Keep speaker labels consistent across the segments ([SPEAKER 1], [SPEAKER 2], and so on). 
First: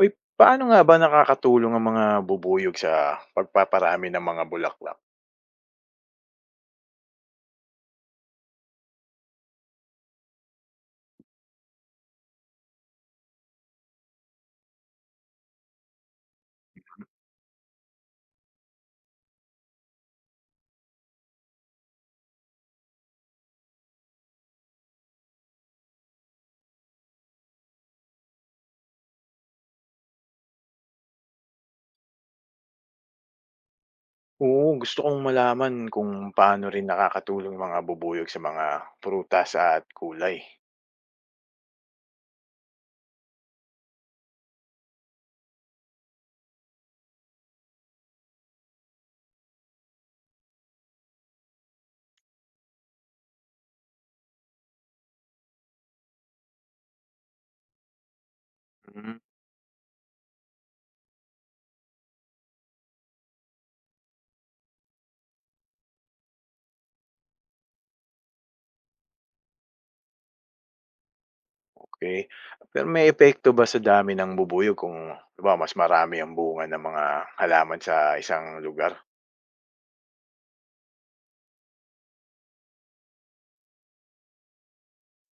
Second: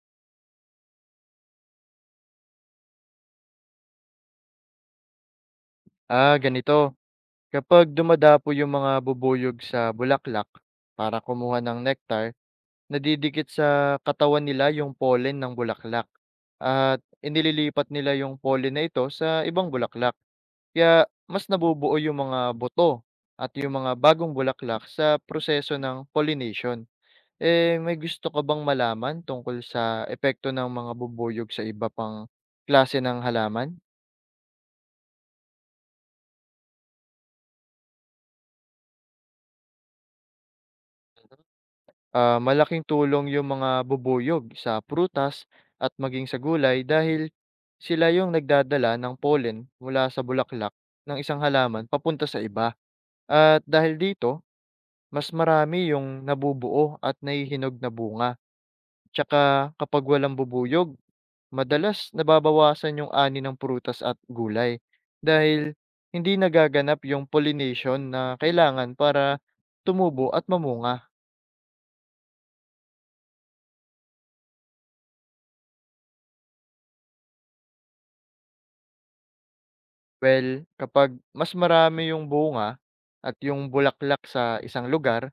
[SPEAKER 1] Uy, paano nga ba nakakatulong ang mga bubuyog sa pagpaparami ng mga bulaklak?
[SPEAKER 2] Ah, ganito. Kapag dumadapo yung mga bubuyog sa bulaklak para kumuha ng nectar, nadidikit sa katawan nila yung pollen ng bulaklak. At
[SPEAKER 1] Mhm.
[SPEAKER 2] inililipat nila yung pollen na ito sa ibang bulaklak. Kaya mas nabubuo yung mga buto at yung mga bagong bulaklak sa proseso ng pollination. Eh, may gusto ka bang malaman tungkol sa epekto ng mga bubuyog sa iba pang klase ng halaman?
[SPEAKER 1] Oo, gusto kong malaman kung paano rin nakakatulong yung mga bubuyog sa mga prutas at kulay.
[SPEAKER 2] Ah, malaking tulong yung mga bubuyog sa prutas at maging sa gulay dahil sila yung nagdadala ng pollen mula sa bulaklak ng isang halaman papunta sa iba. At dahil dito, mas marami yung nabubuo at nahihinog na bunga.
[SPEAKER 1] Mm.
[SPEAKER 2] Tsaka kapag walang bubuyog, madalas nababawasan yung ani ng prutas at gulay dahil hindi nagaganap yung pollination na kailangan para tumubo at mamunga.
[SPEAKER 1] Okay, pero may epekto ba sa dami ng bubuyog kung di ba mas marami ang bunga ng mga halaman sa isang lugar?
[SPEAKER 2] Well, kapag mas marami yung bunga at yung bulaklak sa isang lugar,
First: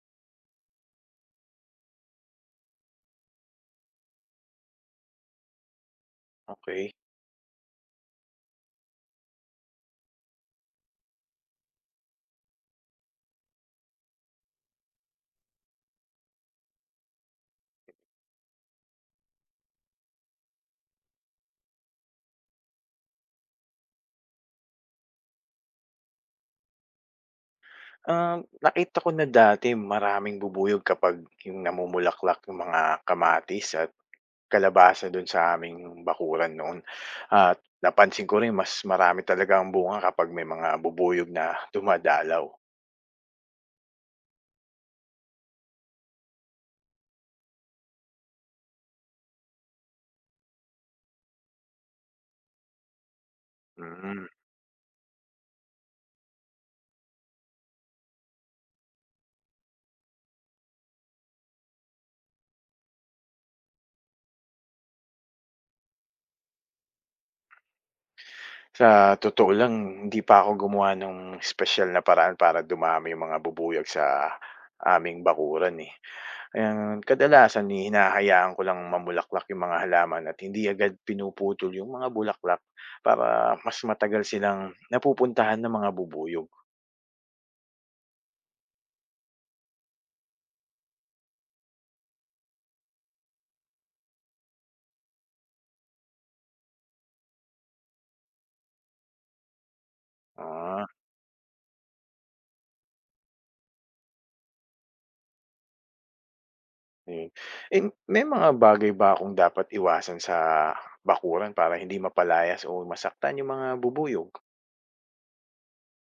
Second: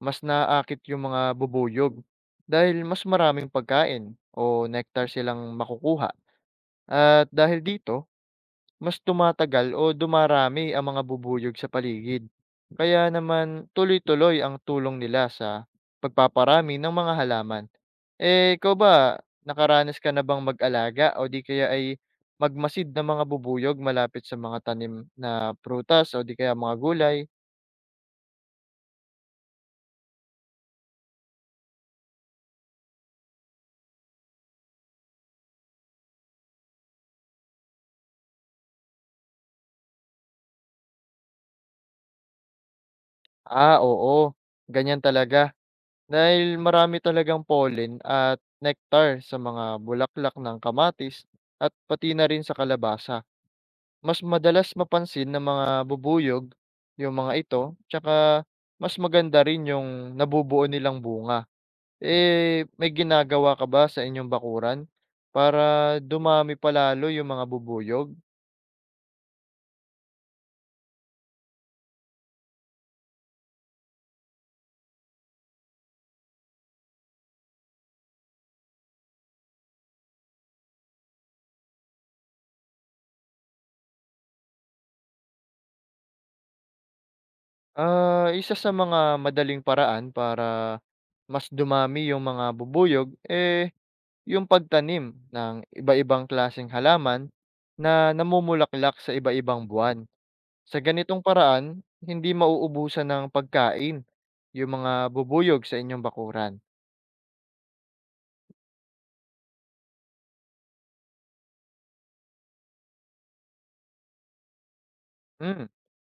[SPEAKER 2] mas naakit yung mga bubuyog dahil mas maraming pagkain o nectar silang makukuha.
[SPEAKER 1] Okay.
[SPEAKER 2] At dahil dito, mas tumatagal o dumarami ang mga bubuyog sa paligid. Kaya naman tuloy-tuloy ang tulong nila sa pagpaparami ng mga halaman. Eh, ikaw ba, nakaranas ka na bang mag-alaga o di kaya ay magmasid ng mga bubuyog malapit sa mga tanim na prutas o di kaya mga gulay?
[SPEAKER 1] Nakita ko na dati maraming bubuyog kapag yung namumulaklak yung mga kamatis at kalabasa dun sa aming bakuran noon. At napansin ko rin mas marami talaga ang bunga kapag may mga bubuyog na dumadalaw.
[SPEAKER 2] Ah, oo. Ganyan talaga. Dahil marami talagang pollen at nectar sa mga bulaklak ng kamatis at pati na rin sa kalabasa. Mas
[SPEAKER 1] Mm.
[SPEAKER 2] madalas mapansin ng mga bubuyog yung mga ito, tsaka mas maganda rin yung nabubuo nilang bunga. Eh, may ginagawa ka ba sa inyong bakuran para dumami pa yung mga bubuyog?
[SPEAKER 1] Sa totoo lang, hindi pa ako gumawa ng espesyal na paraan para dumami yung mga bubuyag sa aming bakuran, eh. Ang kadalasan, eh, hinahayaan ko lang mamulaklak yung mga halaman at hindi agad pinuputol yung mga bulaklak para mas matagal silang napupuntahan ng mga bubuyog.
[SPEAKER 2] Ah, isa sa mga madaling paraan para mas dumami yung mga bubuyog, eh, yung pagtanim ng iba-ibang klaseng halaman na namumulaklak sa iba-ibang buwan. Sa
[SPEAKER 1] Ah,
[SPEAKER 2] ganitong paraan, hindi mauubusan ng pagkain yung mga bubuyog sa inyong bakuran.
[SPEAKER 1] ayun. Eh, may mga bagay ba akong dapat iwasan sa bakuran para hindi mapalayas o masaktan yung mga bubuyog?
[SPEAKER 2] Hmm,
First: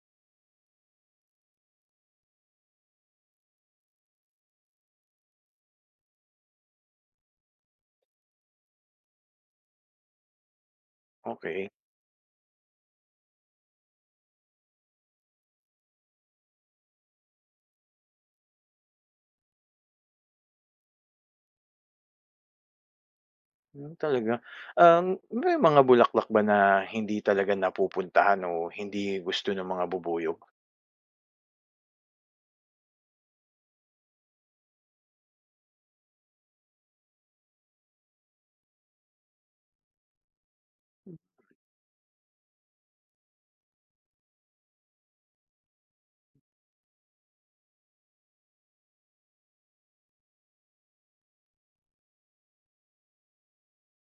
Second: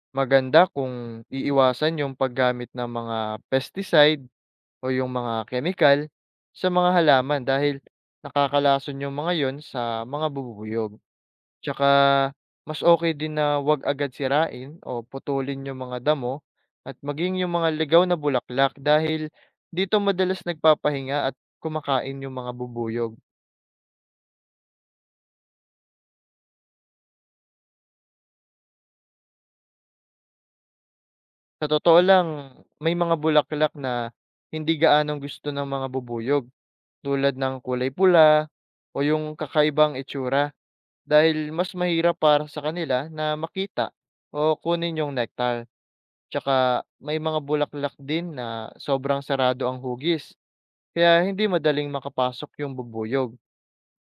[SPEAKER 2] Maganda kung iiwasan yung paggamit ng mga pesticide o yung mga chemical sa mga halaman dahil nakakalason yung mga yon sa mga bubuyog.
[SPEAKER 1] Okay.
[SPEAKER 2] Tsaka mas okay din na wag agad sirain o putulin yung mga damo at maging yung mga ligaw na bulaklak dahil dito madalas nagpapahinga at kumakain yung mga bubuyog.
[SPEAKER 1] Hmm, talaga. May mga bulaklak ba na hindi talaga napupuntahan o hindi gusto ng mga bubuyog?
[SPEAKER 2] Sa totoo lang, may mga bulaklak na hindi gaanong gusto ng mga bubuyog, tulad ng kulay pula o yung kakaibang itsura dahil mas mahirap para sa kanila na makita o kunin yung nectar. Tsaka may mga bulaklak din na sobrang sarado ang hugis, kaya hindi madaling makapasok yung bubuyog.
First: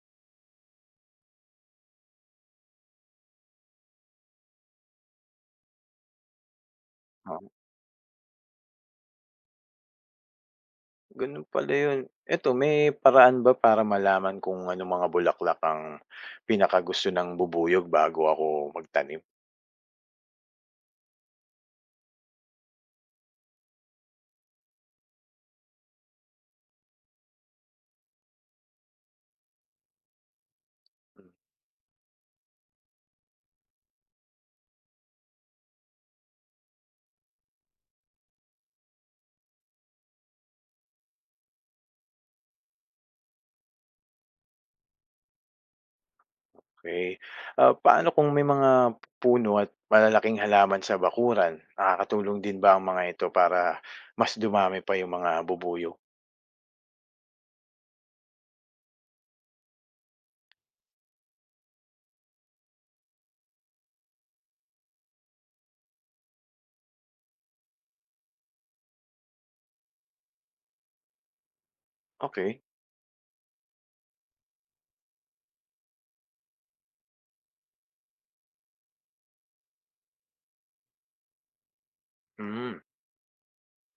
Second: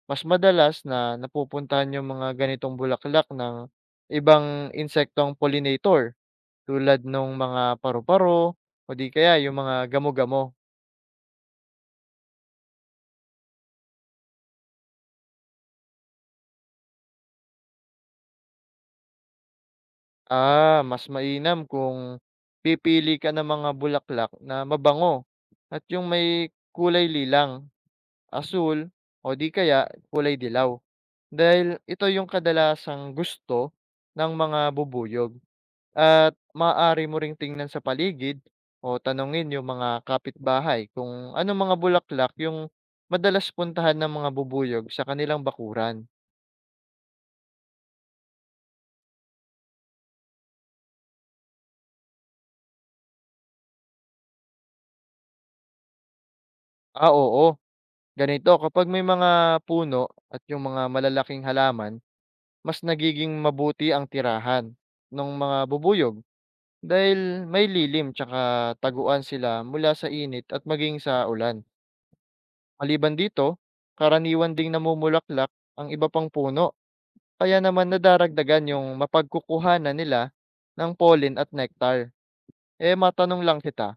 [SPEAKER 2] Mas madalas na napupuntahan yung mga ganitong bulaklak ng ibang insektong pollinator tulad nung
[SPEAKER 1] Um,
[SPEAKER 2] mga paru-paro o di kaya yung mga gamo-gamo.
[SPEAKER 1] ganun pala yun. Eto, may paraan ba para malaman kung anong mga bulaklak ang pinakagusto ng bubuyog bago ako magtanim?
[SPEAKER 2] Ah, mas mainam kung pipili ka ng mga bulaklak na mabango at yung may kulay lilang, asul o di kaya kulay dilaw. Dahil ito yung kadalasang gusto ng mga bubuyog. At maaari mo ring tingnan sa paligid o tanungin yung mga kapitbahay kung ano mga bulaklak yung madalas puntahan ng mga bubuyog sa kanilang bakuran.
[SPEAKER 1] Okay. Ah, paano kung may mga puno at malalaking halaman sa bakuran? Nakakatulong din ba ang mga ito para mas dumami pa yung mga bubuyog?
[SPEAKER 2] Ah, oo. Ganito, kapag may mga puno at yung mga malalaking halaman, mas nagiging mabuti ang tirahan ng mga bubuyog dahil may lilim tsaka taguan sila mula sa init at maging sa ulan.
[SPEAKER 1] Okay.
[SPEAKER 2] Maliban dito, karaniwan ding namumulaklak ang iba pang puno, kaya naman nadaragdagan yung mapagkukuhanan nila ng pollen at nectar.
[SPEAKER 1] Hmm.
[SPEAKER 2] Eh matanong lang kita,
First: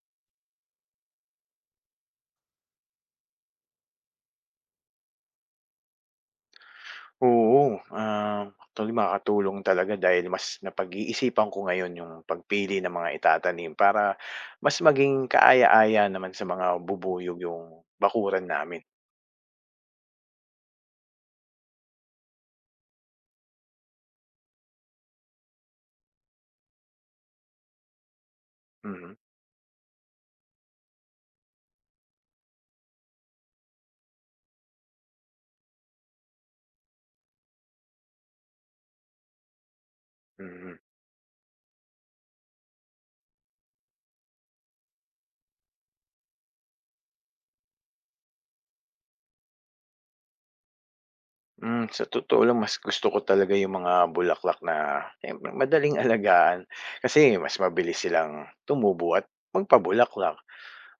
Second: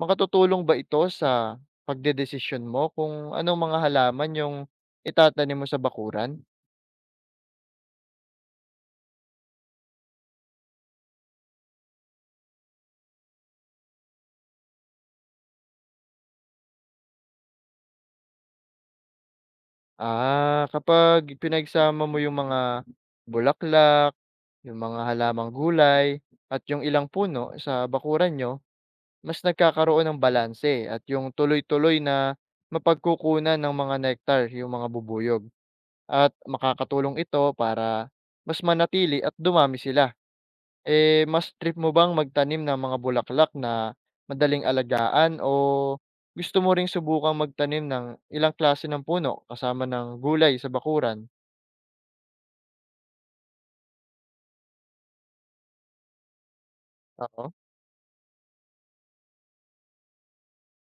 [SPEAKER 2] makatutulong ba ito sa pagdedesisyon mo kung anong mga halaman yung itatanim mo sa bakuran?
[SPEAKER 1] Oo, actually makakatulong talaga dahil mas napag-iisipan ko ngayon yung pagpili ng mga itatanim para mas maging kaaya-aya naman sa mga bubuyog yung bakuran namin.
[SPEAKER 2] Ah, kapag pinagsama mo yung mga bulaklak, yung mga halamang gulay, at yung ilang puno sa bakuran nyo,
[SPEAKER 1] Mhm,
[SPEAKER 2] mas nagkakaroon ng balanse at yung tuloy-tuloy na mapagkukunan ng mga nectar, yung mga bubuyog. At makakatulong ito para mas manatili at dumami sila.
[SPEAKER 1] mhm.
[SPEAKER 2] Eh, mas trip mo bang magtanim ng mga bulaklak na madaling alagaan o gusto mo ring subukang magtanim ng ilang klase ng puno kasama ng gulay sa bakuran?
[SPEAKER 1] Sa totoo lang mas gusto ko talaga yung mga bulaklak na siyempre madaling alagaan kasi
[SPEAKER 2] Oo,
[SPEAKER 1] mas mabilis silang tumubo at magpabulaklak.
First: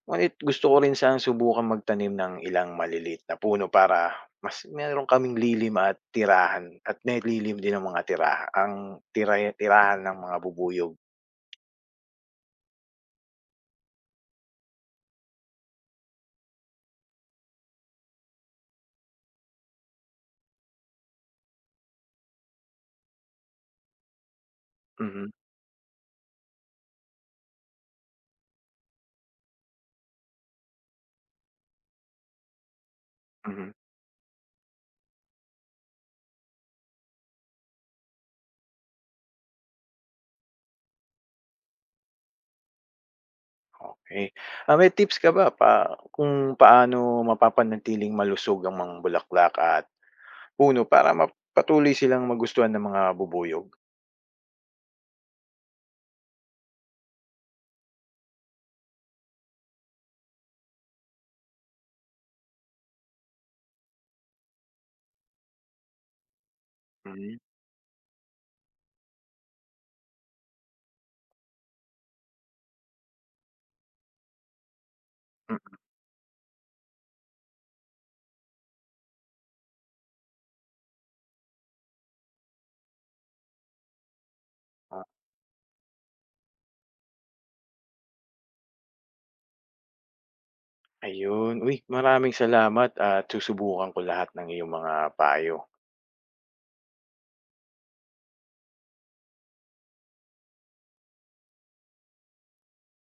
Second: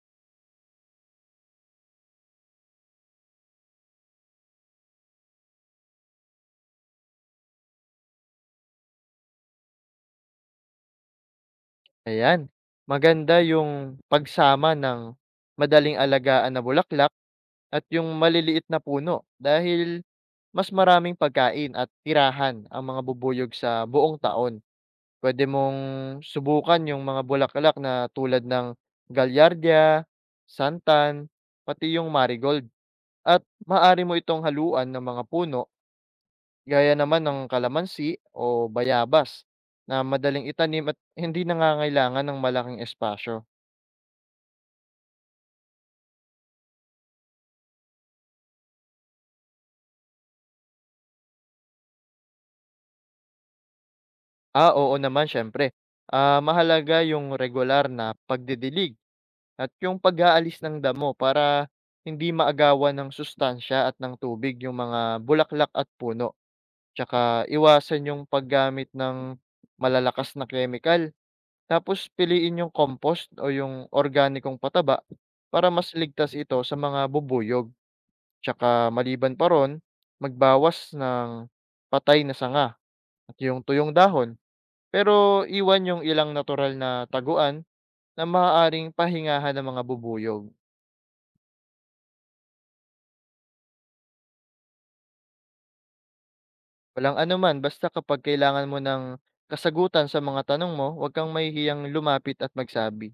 [SPEAKER 1] Ngunit gusto ko rin sanang subukan magtanim ng ilang maliliit na puno para mas meron kaming lilim at tirahan at nalilim din ang mga tiraha ang tira tirahan ng mga bubuyog.
[SPEAKER 2] ayan. Maganda yung pagsama ng madaling alagaan na bulaklak at yung maliliit na puno dahil mas maraming pagkain at tirahan ang mga bubuyog sa buong taon.
[SPEAKER 1] Mhm,
[SPEAKER 2] Puwede mong subukan yung mga bulaklak na tulad ng galyardia, santan, pati yung marigold at
[SPEAKER 1] mhm,
[SPEAKER 2] maaari mo itong haluan ng mga puno gaya naman ng kalamansi o bayabas na madaling itanim at hindi nangangailangan ng malaking espasyo.
[SPEAKER 1] okey. Ah, may tips ka ba pa kung paano mapapanatiling malusog ang mga bulaklak at puno para silang magustuhan ng mga bubuyog?
[SPEAKER 2] Ah, oo naman siyempre. Ah, mahalaga yung regular na pagdidilig at yung pag-aalis ng damo para hindi maagawan ng sustansya at ng tubig yung mga bulaklak at puno.
[SPEAKER 1] Hmm,
[SPEAKER 2] Tsaka iwasan yung paggamit ng malalakas na chemical, tapos piliin yung compost o yung organikong pataba para
[SPEAKER 1] mm,
[SPEAKER 2] mas ligtas ito sa mga bubuyog. Tsaka maliban pa ron, magbawas ng patay na sanga at yung tuyong dahon.
[SPEAKER 1] ah,
[SPEAKER 2] Pero iwan yung ilang natural na taguan na maaaring pahingahan ng mga bubuyog.
[SPEAKER 1] ayun. Uy, maraming salamat at susubukan ko lahat ng iyong mga payo.
[SPEAKER 2] Walang anuman, basta kapag kailangan mo ng kasagutan sa mga tanong mo, huwag kang mahihiyang lumapit at magsabi.